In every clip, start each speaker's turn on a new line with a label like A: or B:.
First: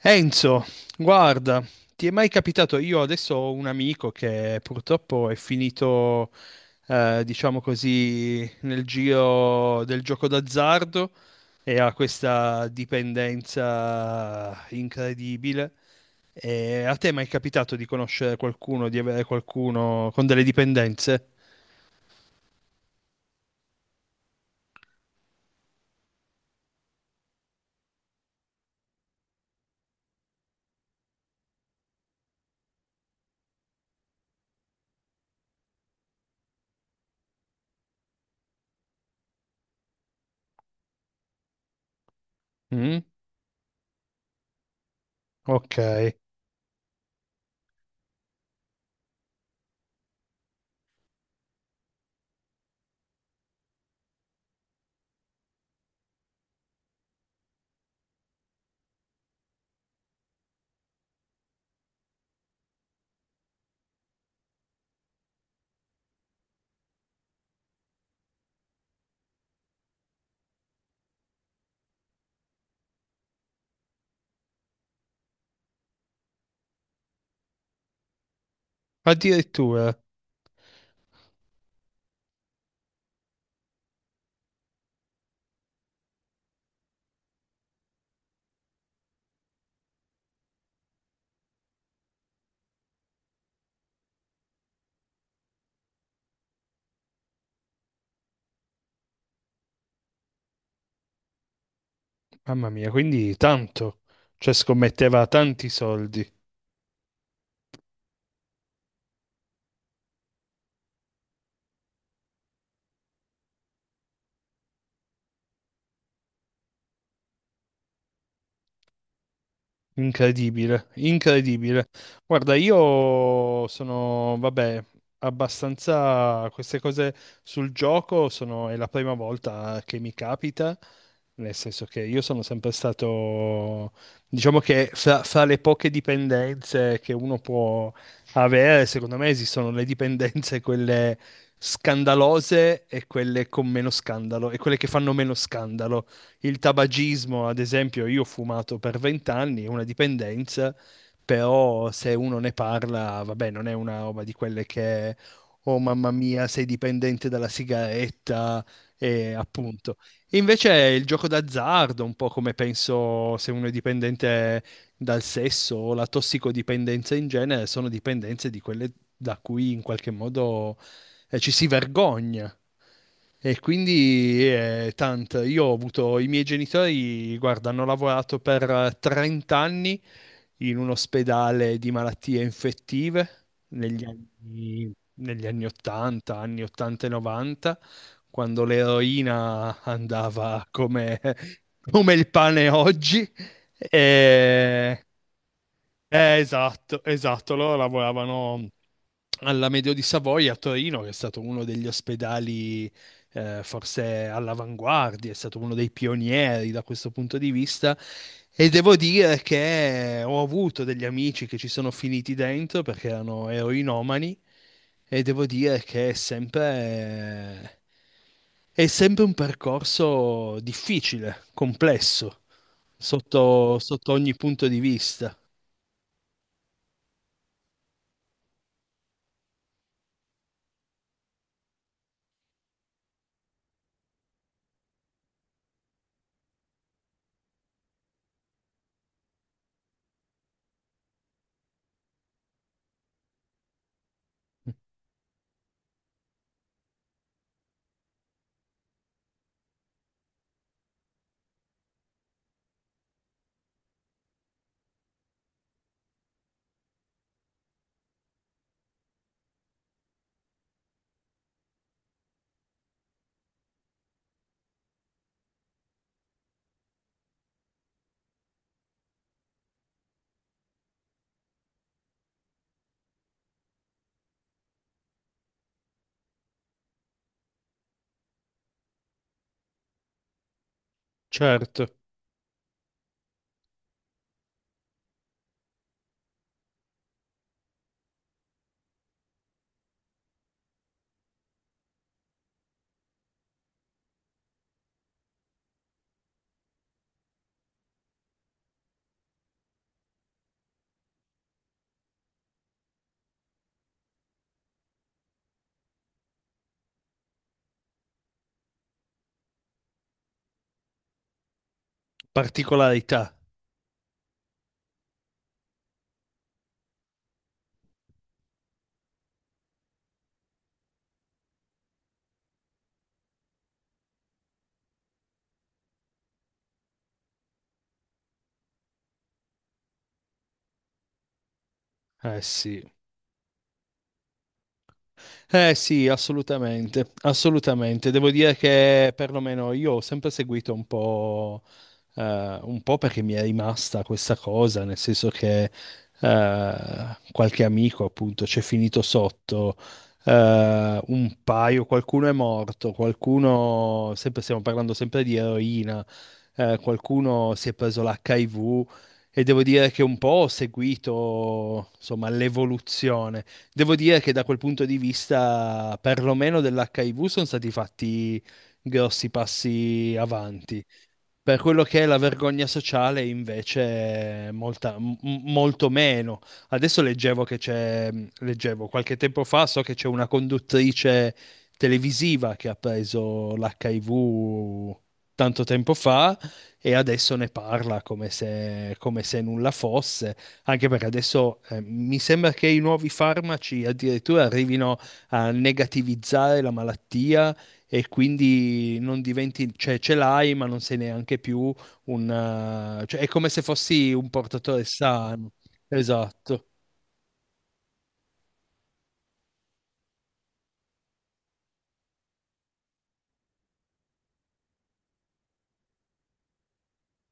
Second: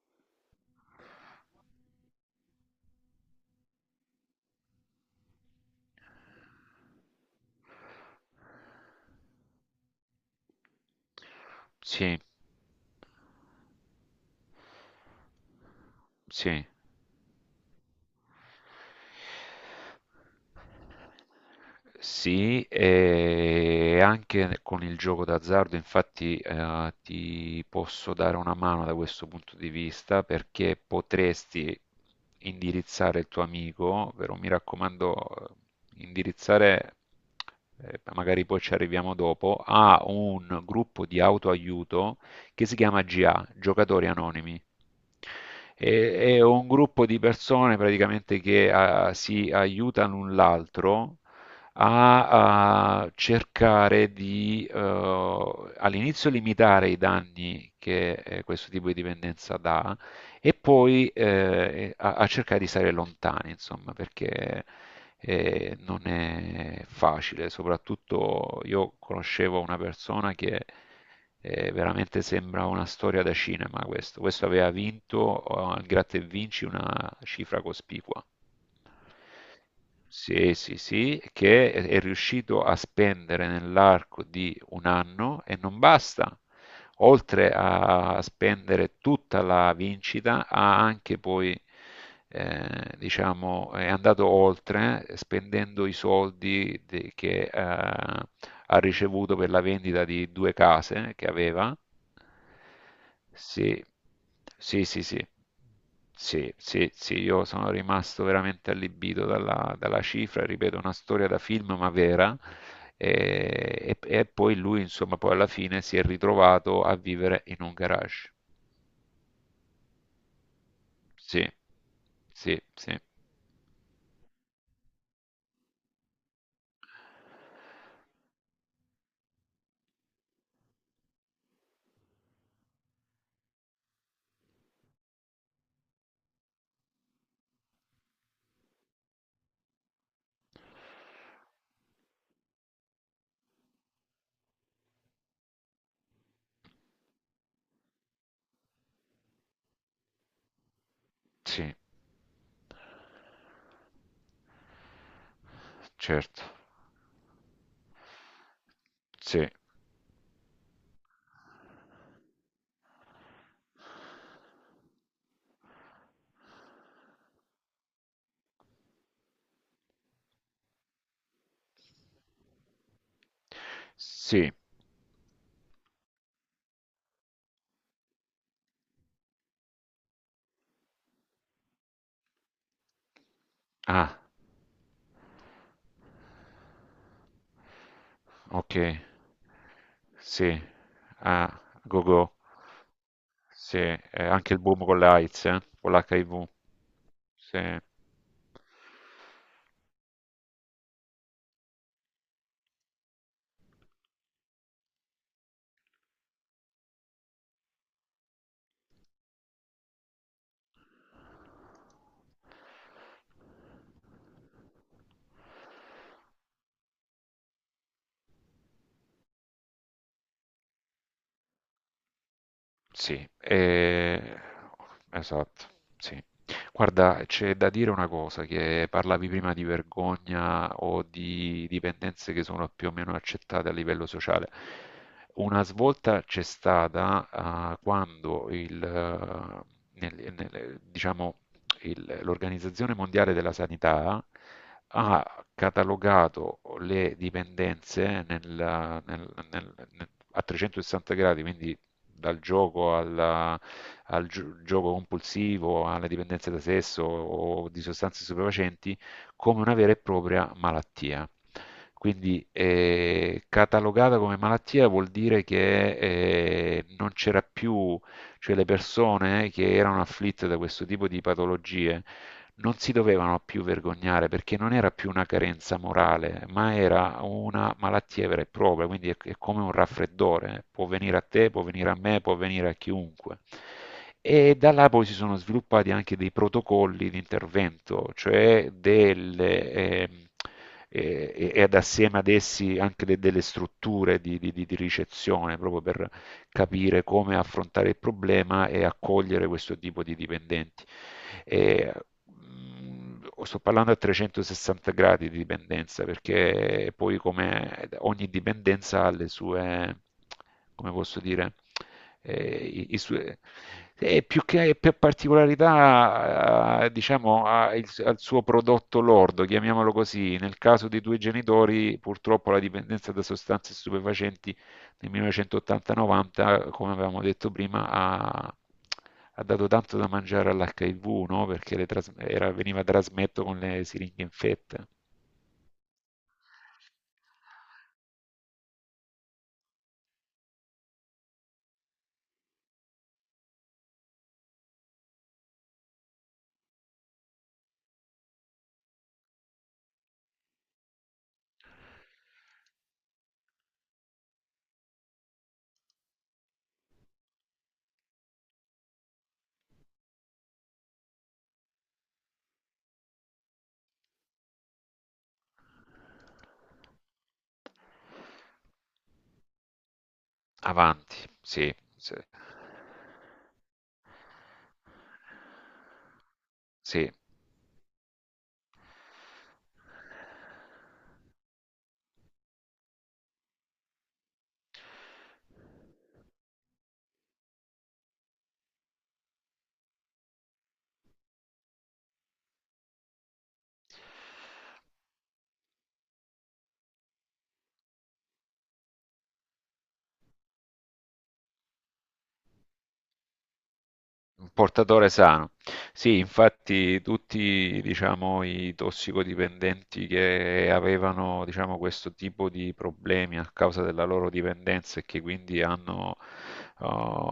A: Enzo, guarda, ti è mai capitato? Io adesso ho un amico che purtroppo è finito, diciamo così, nel giro del gioco d'azzardo e ha
B: Sì,
A: questa dipendenza incredibile.
B: sì.
A: E a te è mai capitato di conoscere qualcuno, di avere qualcuno con delle dipendenze?
B: Sì, e anche con il gioco d'azzardo, infatti, ti posso dare una mano da questo punto di vista perché potresti indirizzare il tuo amico, però mi raccomando, indirizzare, magari poi ci arriviamo dopo, a un gruppo di autoaiuto che si
A: Mm?
B: chiama GA, Giocatori Anonimi.
A: Ok,
B: È un gruppo di persone praticamente che si aiutano l'un l'altro a cercare di all'inizio limitare i danni che questo tipo di dipendenza dà e poi a cercare di stare lontani, insomma, perché non è facile. Soprattutto io conoscevo una persona che veramente sembra una storia da cinema questo. Questo aveva vinto al Gratta e Vinci una cifra cospicua.
A: addirittura,
B: Sì, sì, sì, che è riuscito a spendere nell'arco di un anno e non basta. Oltre a spendere tutta la vincita, ha anche poi, diciamo, è andato oltre spendendo i soldi che ha ricevuto per la vendita di due case che aveva.
A: mamma mia, quindi
B: Sì,
A: tanto, cioè
B: sì, sì,
A: scommetteva
B: sì,
A: tanti soldi.
B: sì, sì, sì, io sono rimasto veramente allibito dalla cifra, ripeto, una storia da film ma vera. E poi lui, insomma, poi alla fine si è ritrovato a vivere in un garage.
A: Incredibile,
B: Sì,
A: incredibile. Guarda,
B: sì, sì,
A: io sono, vabbè, abbastanza queste cose sul gioco sono, è la prima volta che mi capita, nel senso che io sono sempre stato, diciamo che fra le poche dipendenze che uno può avere, secondo me esistono le dipendenze quelle scandalose e quelle con meno scandalo e quelle che fanno meno scandalo il tabagismo, ad esempio, io ho fumato per vent'anni, è una dipendenza,
B: sì,
A: però se uno ne parla, vabbè, non è una roba di quelle che, oh mamma
B: certo,
A: mia, sei dipendente dalla sigaretta, e
B: sì,
A: appunto. Invece è il gioco d'azzardo, un po' come penso se uno è dipendente dal sesso o la tossicodipendenza in genere, sono dipendenze di quelle da cui in qualche modo ci si vergogna. E quindi
B: sì,
A: tanto, io ho avuto i miei genitori, guarda, hanno lavorato per 30 anni in un ospedale di malattie infettive negli
B: ah,
A: anni, negli anni 80, anni 80 e 90, quando
B: ok,
A: l'eroina
B: sì,
A: andava come,
B: ah, go
A: come il
B: go.
A: pane oggi.
B: Sì, anche il boom con
A: E,
B: le AIDS, con l'HIV.
A: esatto, esatto. Loro
B: Sì.
A: lavoravano alla Medio di Savoia a Torino, che è stato uno degli ospedali forse all'avanguardia, è stato uno dei pionieri da questo punto di vista. E devo dire che ho avuto degli amici che ci sono finiti dentro perché erano eroinomani e devo dire che è sempre un percorso difficile, complesso,
B: Sì,
A: sotto sotto ogni punto di vista.
B: esatto, sì. Guarda, c'è da dire una cosa, che parlavi prima di vergogna o di dipendenze che sono più o meno accettate a livello sociale. Una svolta c'è stata, ah, quando diciamo, l'Organizzazione Mondiale della Sanità ha catalogato le dipendenze a 360 gradi, quindi dal gioco gioco compulsivo, alle dipendenze da sesso o di sostanze stupefacenti, come una vera e propria malattia. Quindi catalogata come malattia vuol dire che non c'era più, cioè le persone che erano afflitte da questo tipo di patologie non si dovevano più vergognare perché non era più una carenza morale, ma era una malattia vera e propria, quindi è come un raffreddore. Può venire a te, può
A: Certo.
B: venire a me, può venire a chiunque. E da là poi si sono sviluppati anche dei protocolli di intervento, cioè delle... e- ed assieme ad essi anche delle strutture di ricezione proprio per capire come affrontare il problema e accogliere questo tipo di dipendenti. E, sto parlando a 360 gradi di dipendenza, perché poi come ogni dipendenza ha le sue, come posso dire, eh, i, i
A: Particolarità.
B: sue- e più che per particolarità, diciamo, ha al suo prodotto lordo, chiamiamolo così. Nel caso dei due genitori, purtroppo la dipendenza da sostanze stupefacenti nel 1980-90, come avevamo detto prima, ha dato tanto da mangiare all'HIV, no? Perché
A: Eh sì,
B: veniva trasmesso con le siringhe infette.
A: eh sì, assolutamente, assolutamente. Devo dire che perlomeno io ho sempre seguito un po' perché mi è rimasta questa cosa, nel senso che qualche amico appunto c'è finito sotto, un paio, qualcuno è morto, qualcuno, sempre, stiamo parlando sempre di eroina, qualcuno si è preso l'HIV e devo dire che un po' ho seguito insomma l'evoluzione. Devo dire che da quel punto di vista, perlomeno dell'HIV, sono stati fatti grossi passi avanti.
B: Avanti,
A: Per
B: sì,
A: quello che è
B: sì,
A: la vergogna sociale, invece, è molta- m- molto meno. Adesso
B: sì.
A: leggevo che c'è, leggevo qualche tempo fa, so che c'è una conduttrice televisiva che ha preso l'HIV tanto tempo fa e adesso ne parla come se nulla fosse, anche perché adesso mi sembra che i nuovi farmaci addirittura arrivino a negativizzare la malattia e quindi non diventi, cioè ce l'hai, ma non sei neanche più un, cioè è come se fossi un
B: Un
A: portatore
B: portatore sano.
A: sano.
B: Sì,
A: Esatto,
B: infatti tutti, diciamo, i tossicodipendenti che avevano, diciamo, questo tipo di problemi a causa della loro dipendenza e che quindi hanno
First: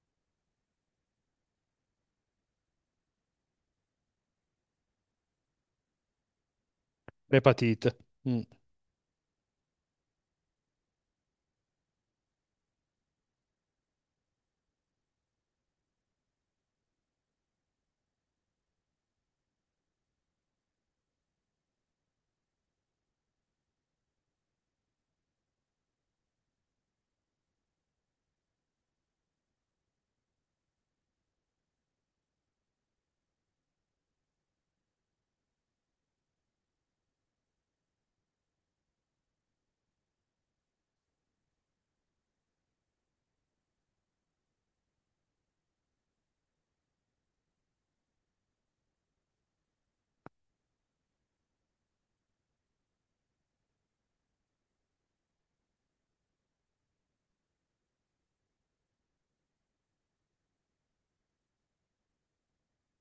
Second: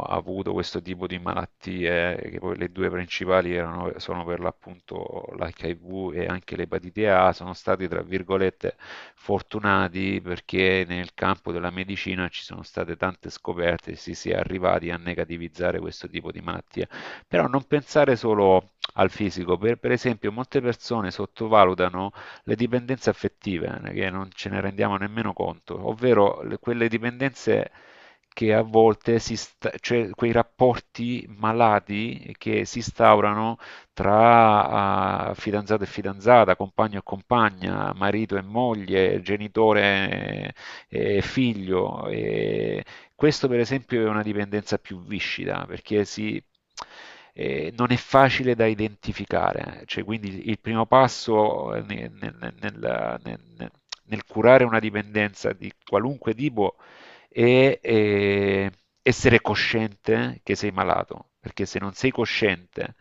B: avuto questo tipo di malattie, che poi le due principali erano, sono per l'appunto l'HIV e anche l'epatite A, sono stati,
A: l'epatite.
B: tra
A: Mm,
B: virgolette, fortunati perché nel campo della medicina ci sono state tante scoperte e si è arrivati a negativizzare questo tipo di malattie. Però non pensare solo al fisico, per esempio molte persone sottovalutano le dipendenze affettive, che non ce ne rendiamo nemmeno conto, ovvero quelle dipendenze che a volte cioè quei rapporti malati che si instaurano tra fidanzato e fidanzata, compagno e compagna, marito e moglie, genitore e figlio. E questo per esempio è una dipendenza più viscida, perché si, non è facile da identificare. Cioè, quindi il primo passo nel curare una dipendenza di qualunque tipo è, essere cosciente che sei malato, perché se non sei cosciente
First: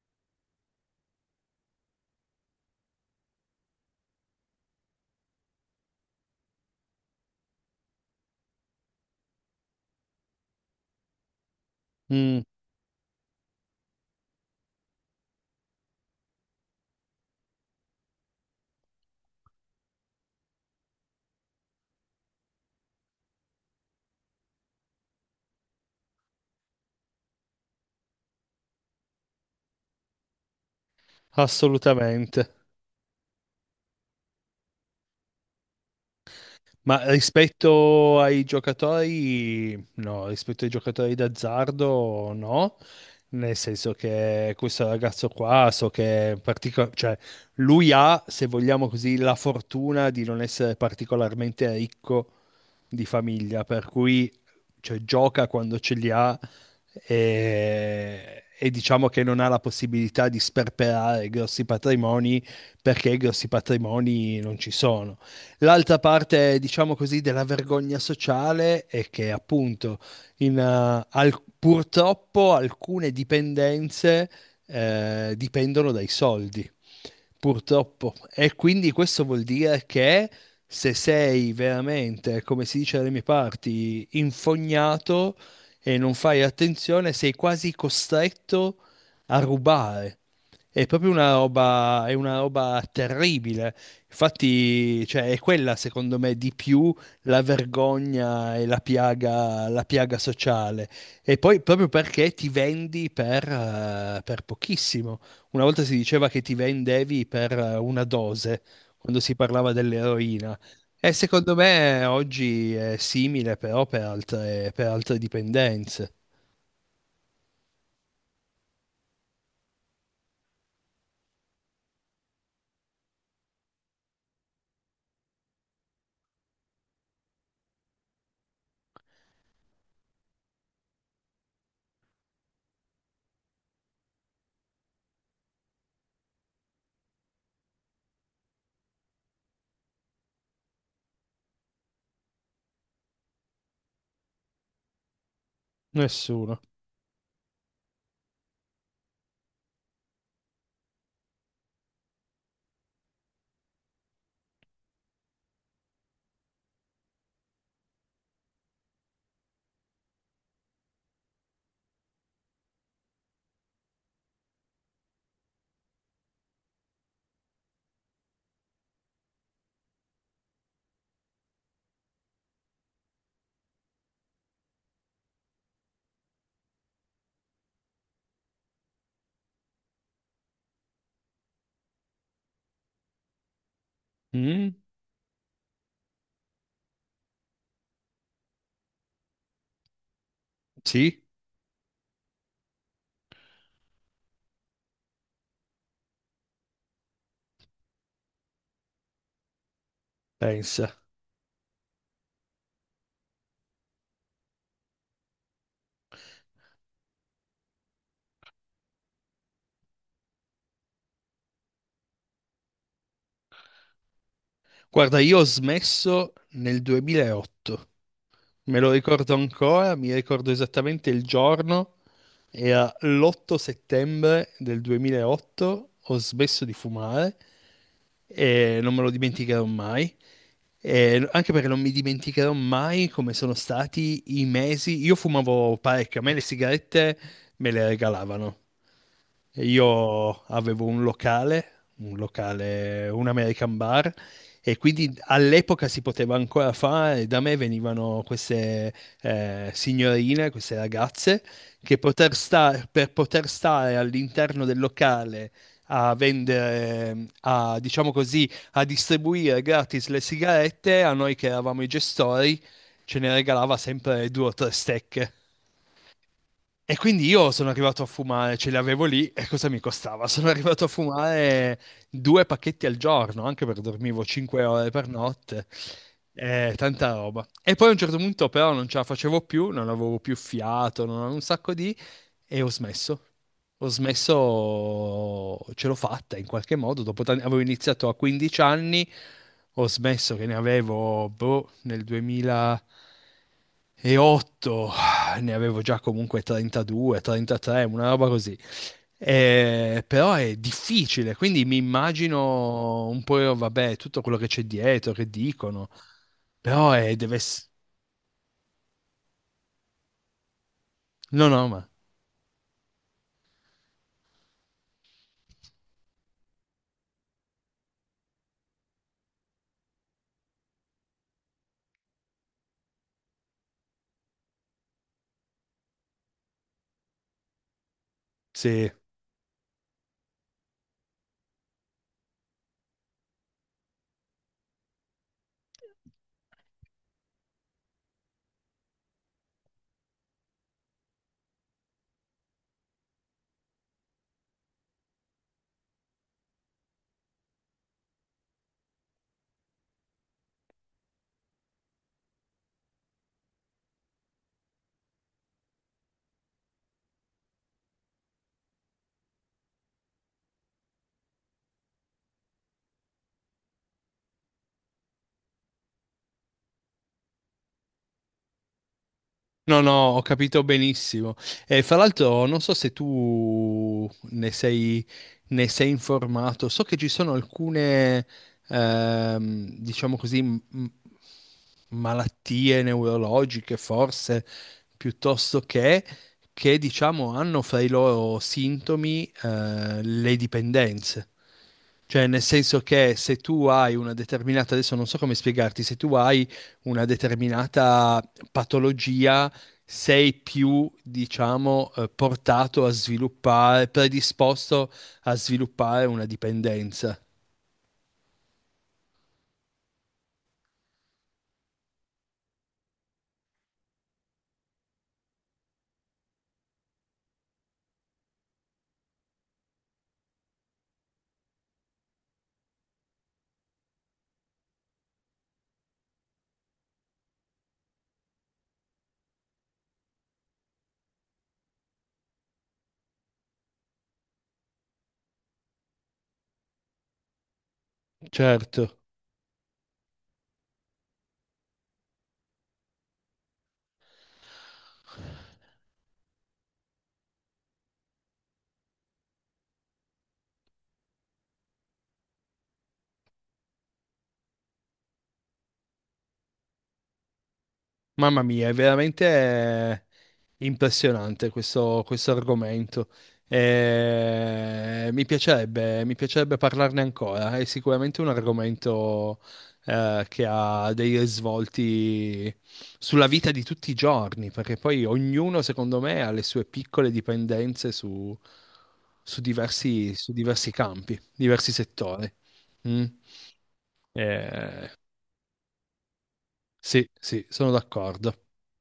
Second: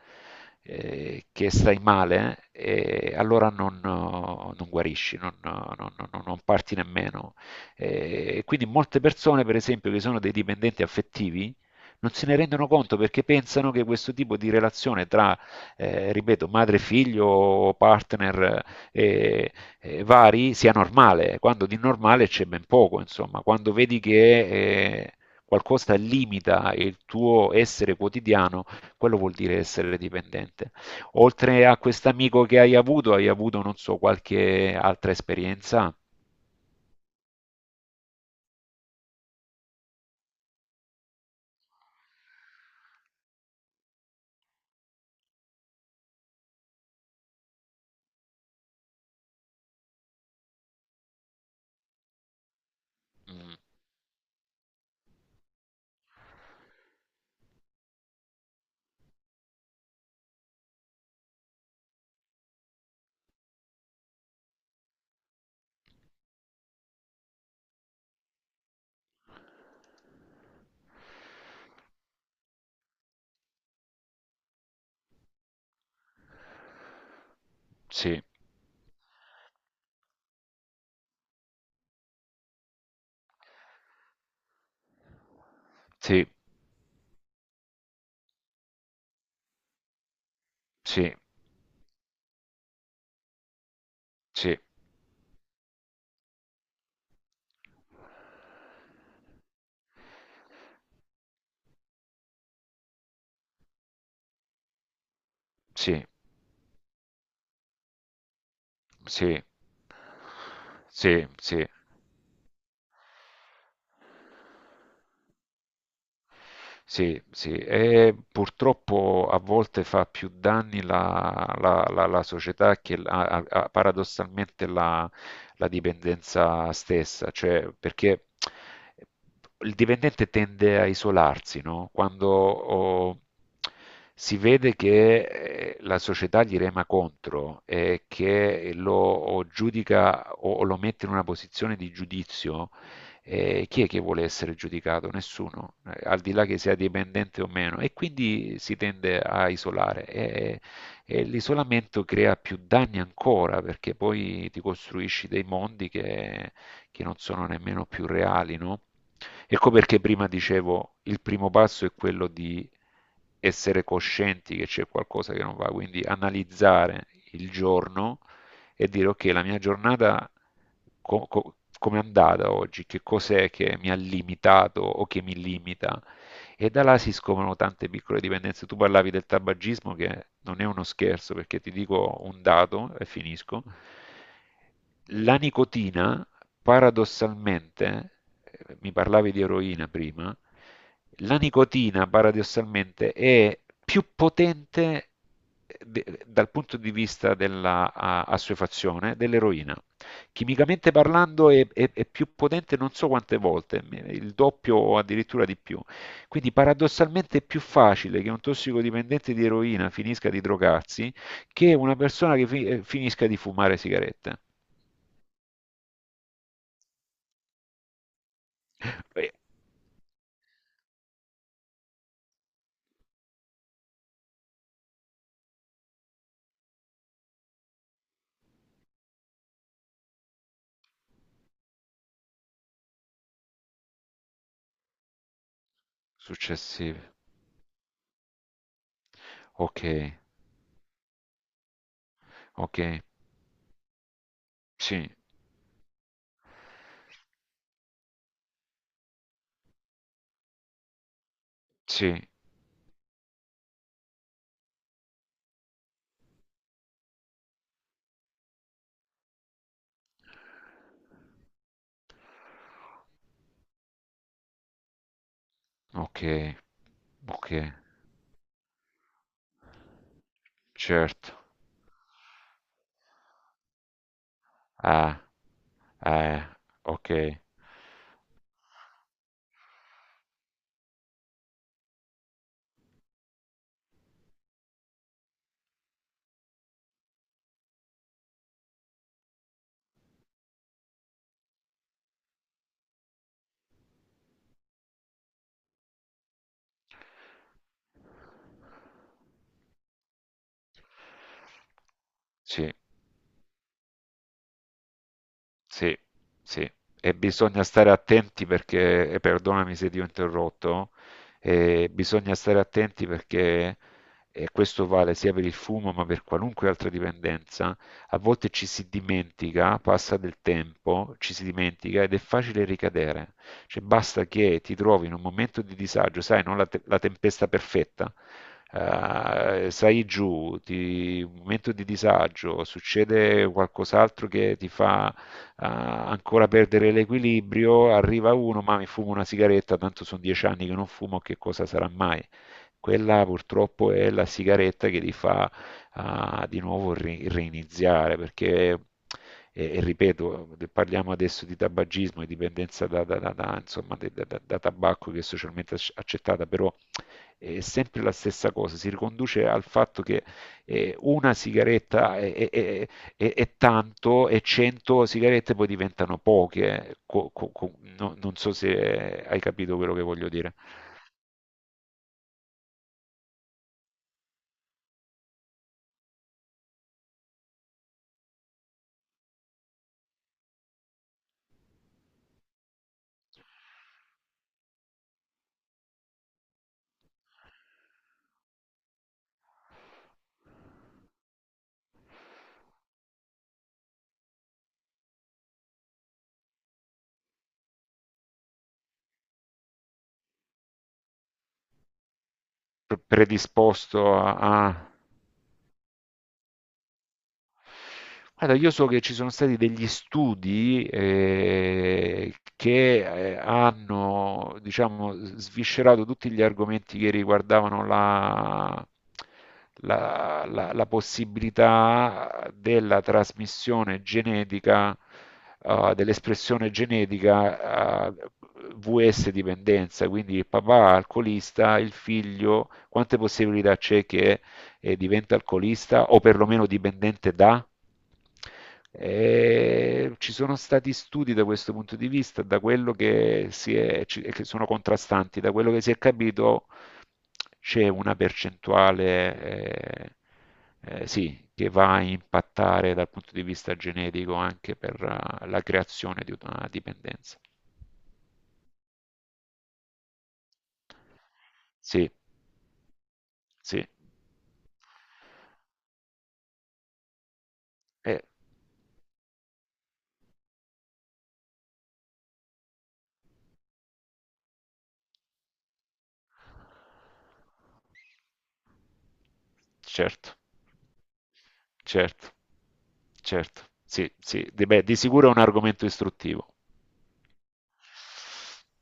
B: che stai male, allora non guarisci, non parti nemmeno. Quindi molte persone, per esempio, che sono dei dipendenti affettivi, non se ne
A: mm,
B: rendono conto perché pensano che questo tipo di relazione tra, ripeto, madre, figlio, partner eh, vari sia normale, quando di normale c'è ben poco, insomma, quando vedi che eh, qualcosa limita il tuo essere quotidiano, quello vuol dire essere dipendente. Oltre a quest'amico
A: assolutamente.
B: che hai avuto, non so, qualche altra esperienza?
A: Ma rispetto ai giocatori, no, rispetto ai giocatori d'azzardo, no, nel senso che questo ragazzo qua, cioè, lui ha, se vogliamo così, la fortuna di non essere particolarmente ricco di
B: Mm,
A: famiglia, per cui cioè, gioca quando ce li ha e diciamo che non ha la possibilità di sperperare grossi patrimoni perché grossi patrimoni non ci sono. L'altra parte, diciamo così, della vergogna sociale è che appunto purtroppo alcune dipendenze dipendono dai soldi, purtroppo.
B: sì,
A: E quindi questo vuol dire che se sei veramente, come si dice dalle mie parti, infognato e non
B: sì,
A: fai attenzione, sei quasi costretto a rubare. È proprio
B: sì,
A: una roba, è una roba terribile.
B: sì,
A: Infatti, cioè, è quella, secondo me, di più la vergogna e la piaga sociale. E poi proprio perché ti vendi per pochissimo. Una volta si
B: sì,
A: diceva che ti vendevi per una dose, quando si
B: sì,
A: parlava dell'eroina. E
B: sì,
A: secondo
B: sì.
A: me oggi è simile, però per altre dipendenze.
B: Sì, sì, e purtroppo a volte fa più danni la società che paradossalmente la dipendenza stessa, cioè perché il dipendente tende a isolarsi, no? Quando si vede che la società gli rema contro e che lo giudica o lo mette in una posizione di giudizio. Chi è che vuole essere giudicato? Nessuno, al di là che
A: Nessuno.
B: sia dipendente o meno, e quindi si tende a isolare e l'isolamento crea più danni ancora perché poi ti costruisci dei mondi che non sono nemmeno più reali, no? Ecco perché prima dicevo, il primo passo è quello di essere coscienti che c'è qualcosa che non va, quindi analizzare il giorno e dire ok, la mia giornata com'è andata oggi, che cos'è che mi ha limitato o che mi limita. E da là si scoprono tante piccole dipendenze. Tu parlavi del tabagismo, che non è uno scherzo, perché ti dico un dato e finisco.
A: Mm?
B: La nicotina paradossalmente, mi parlavi di eroina prima,
A: Sì,
B: la nicotina paradossalmente è più potente dal punto di vista della assuefazione dell'eroina. Chimicamente
A: pensa.
B: parlando è più potente non so quante volte, il doppio o addirittura di più. Quindi paradossalmente è più facile che un tossicodipendente di eroina finisca di drogarsi che una persona che finisca di fumare sigarette.
A: Guarda, io ho smesso nel 2008, me lo
B: Eh,
A: ricordo ancora, mi ricordo esattamente il giorno era l'8 settembre del 2008, ho smesso di fumare e non me lo dimenticherò mai. E anche perché non mi dimenticherò mai come sono stati i mesi. Io fumavo parecchio, a me le
B: Successivi.
A: sigarette me le regalavano. E
B: Ok,
A: io avevo un locale, un
B: ok,
A: locale, un American bar, e
B: sì,
A: quindi all'epoca si poteva ancora fare. Da me venivano queste signorine, queste ragazze,
B: sì,
A: per poter stare all'interno del locale a vendere, a, diciamo così, a distribuire gratis le sigarette, a noi che eravamo i gestori, ce ne regalava sempre due o tre stecche.
B: ok,
A: E quindi io
B: ok,
A: sono arrivato a fumare, ce li avevo lì e cosa mi costava? Sono arrivato a
B: certo.
A: fumare due pacchetti al giorno, anche perché dormivo 5 ore per
B: Ah,
A: notte,
B: eh, ok,
A: tanta roba. E poi a un certo punto però non ce la facevo più, non avevo più fiato, non avevo un sacco di... e ho smesso. Ho smesso, ce l'ho fatta in qualche modo, avevo iniziato a 15 anni, ho smesso che ne avevo, boh, nel 2008, ah, ne avevo già comunque 32, 33, una roba così. Però è difficile, quindi mi
B: sì,
A: immagino un po', vabbè, tutto quello che c'è dietro, che dicono,
B: sì, sì,
A: però
B: e
A: deve
B: bisogna
A: essere...
B: stare attenti perché, e perdonami se ti ho interrotto,
A: No, no, ma
B: bisogna stare attenti perché, e questo vale sia per il fumo ma per qualunque altra dipendenza, a volte ci si dimentica, passa del tempo, ci si dimentica ed è facile ricadere. Cioè basta che ti trovi in un momento di disagio, sai, non la, la tempesta perfetta,
A: sì.
B: sai giù, un momento di disagio, succede qualcos'altro che ti fa ancora perdere l'equilibrio, arriva uno, ma mi fumo una sigaretta, tanto sono 10 anni che non fumo, che cosa sarà mai? Quella purtroppo è la sigaretta che ti fa di nuovo reiniziare, perché e ripeto, parliamo adesso di tabagismo e dipendenza insomma, da tabacco che è socialmente accettata, però è sempre la stessa cosa, si riconduce al fatto che una sigaretta è tanto e 100 sigarette poi diventano poche. Non so se hai capito
A: No, no,
B: quello che
A: ho
B: voglio dire.
A: capito benissimo. E fra l'altro, non so se tu ne sei informato, so che ci sono alcune, diciamo così, malattie neurologiche, forse, piuttosto che diciamo hanno fra i loro sintomi le dipendenze. Cioè, nel senso che se tu hai una determinata, adesso non so come spiegarti, se tu hai una determinata patologia, sei più, diciamo, portato a sviluppare,
B: Predisposto a... a-
A: predisposto a sviluppare una dipendenza.
B: Guarda, io so che ci sono stati degli studi che hanno, diciamo, sviscerato tutti gli argomenti che riguardavano la possibilità della trasmissione genetica, dell'espressione genetica, VS dipendenza, quindi il papà alcolista, il figlio, quante possibilità c'è che diventa alcolista o perlomeno dipendente da...
A: Certo.
B: E ci sono stati studi da questo punto di vista, da quello che, si è, che sono contrastanti, da quello che si è capito c'è una percentuale eh, sì, che va a impattare dal punto di vista genetico anche per la creazione di una dipendenza.
A: Mamma mia, è veramente impressionante questo,
B: Sì,
A: questo argomento.
B: sì,
A: Mi piacerebbe parlarne ancora. È
B: eh,
A: sicuramente un argomento che ha dei risvolti sulla vita di tutti i giorni, perché poi ognuno, secondo me, ha le sue piccole dipendenze su, su
B: certo,
A: diversi campi, diversi settori.
B: certo.
A: Mm.
B: Certo, sì, sì, di, beh,
A: Eh,
B: di sicuro è un argomento istruttivo.
A: sì, sì, sono d'accordo.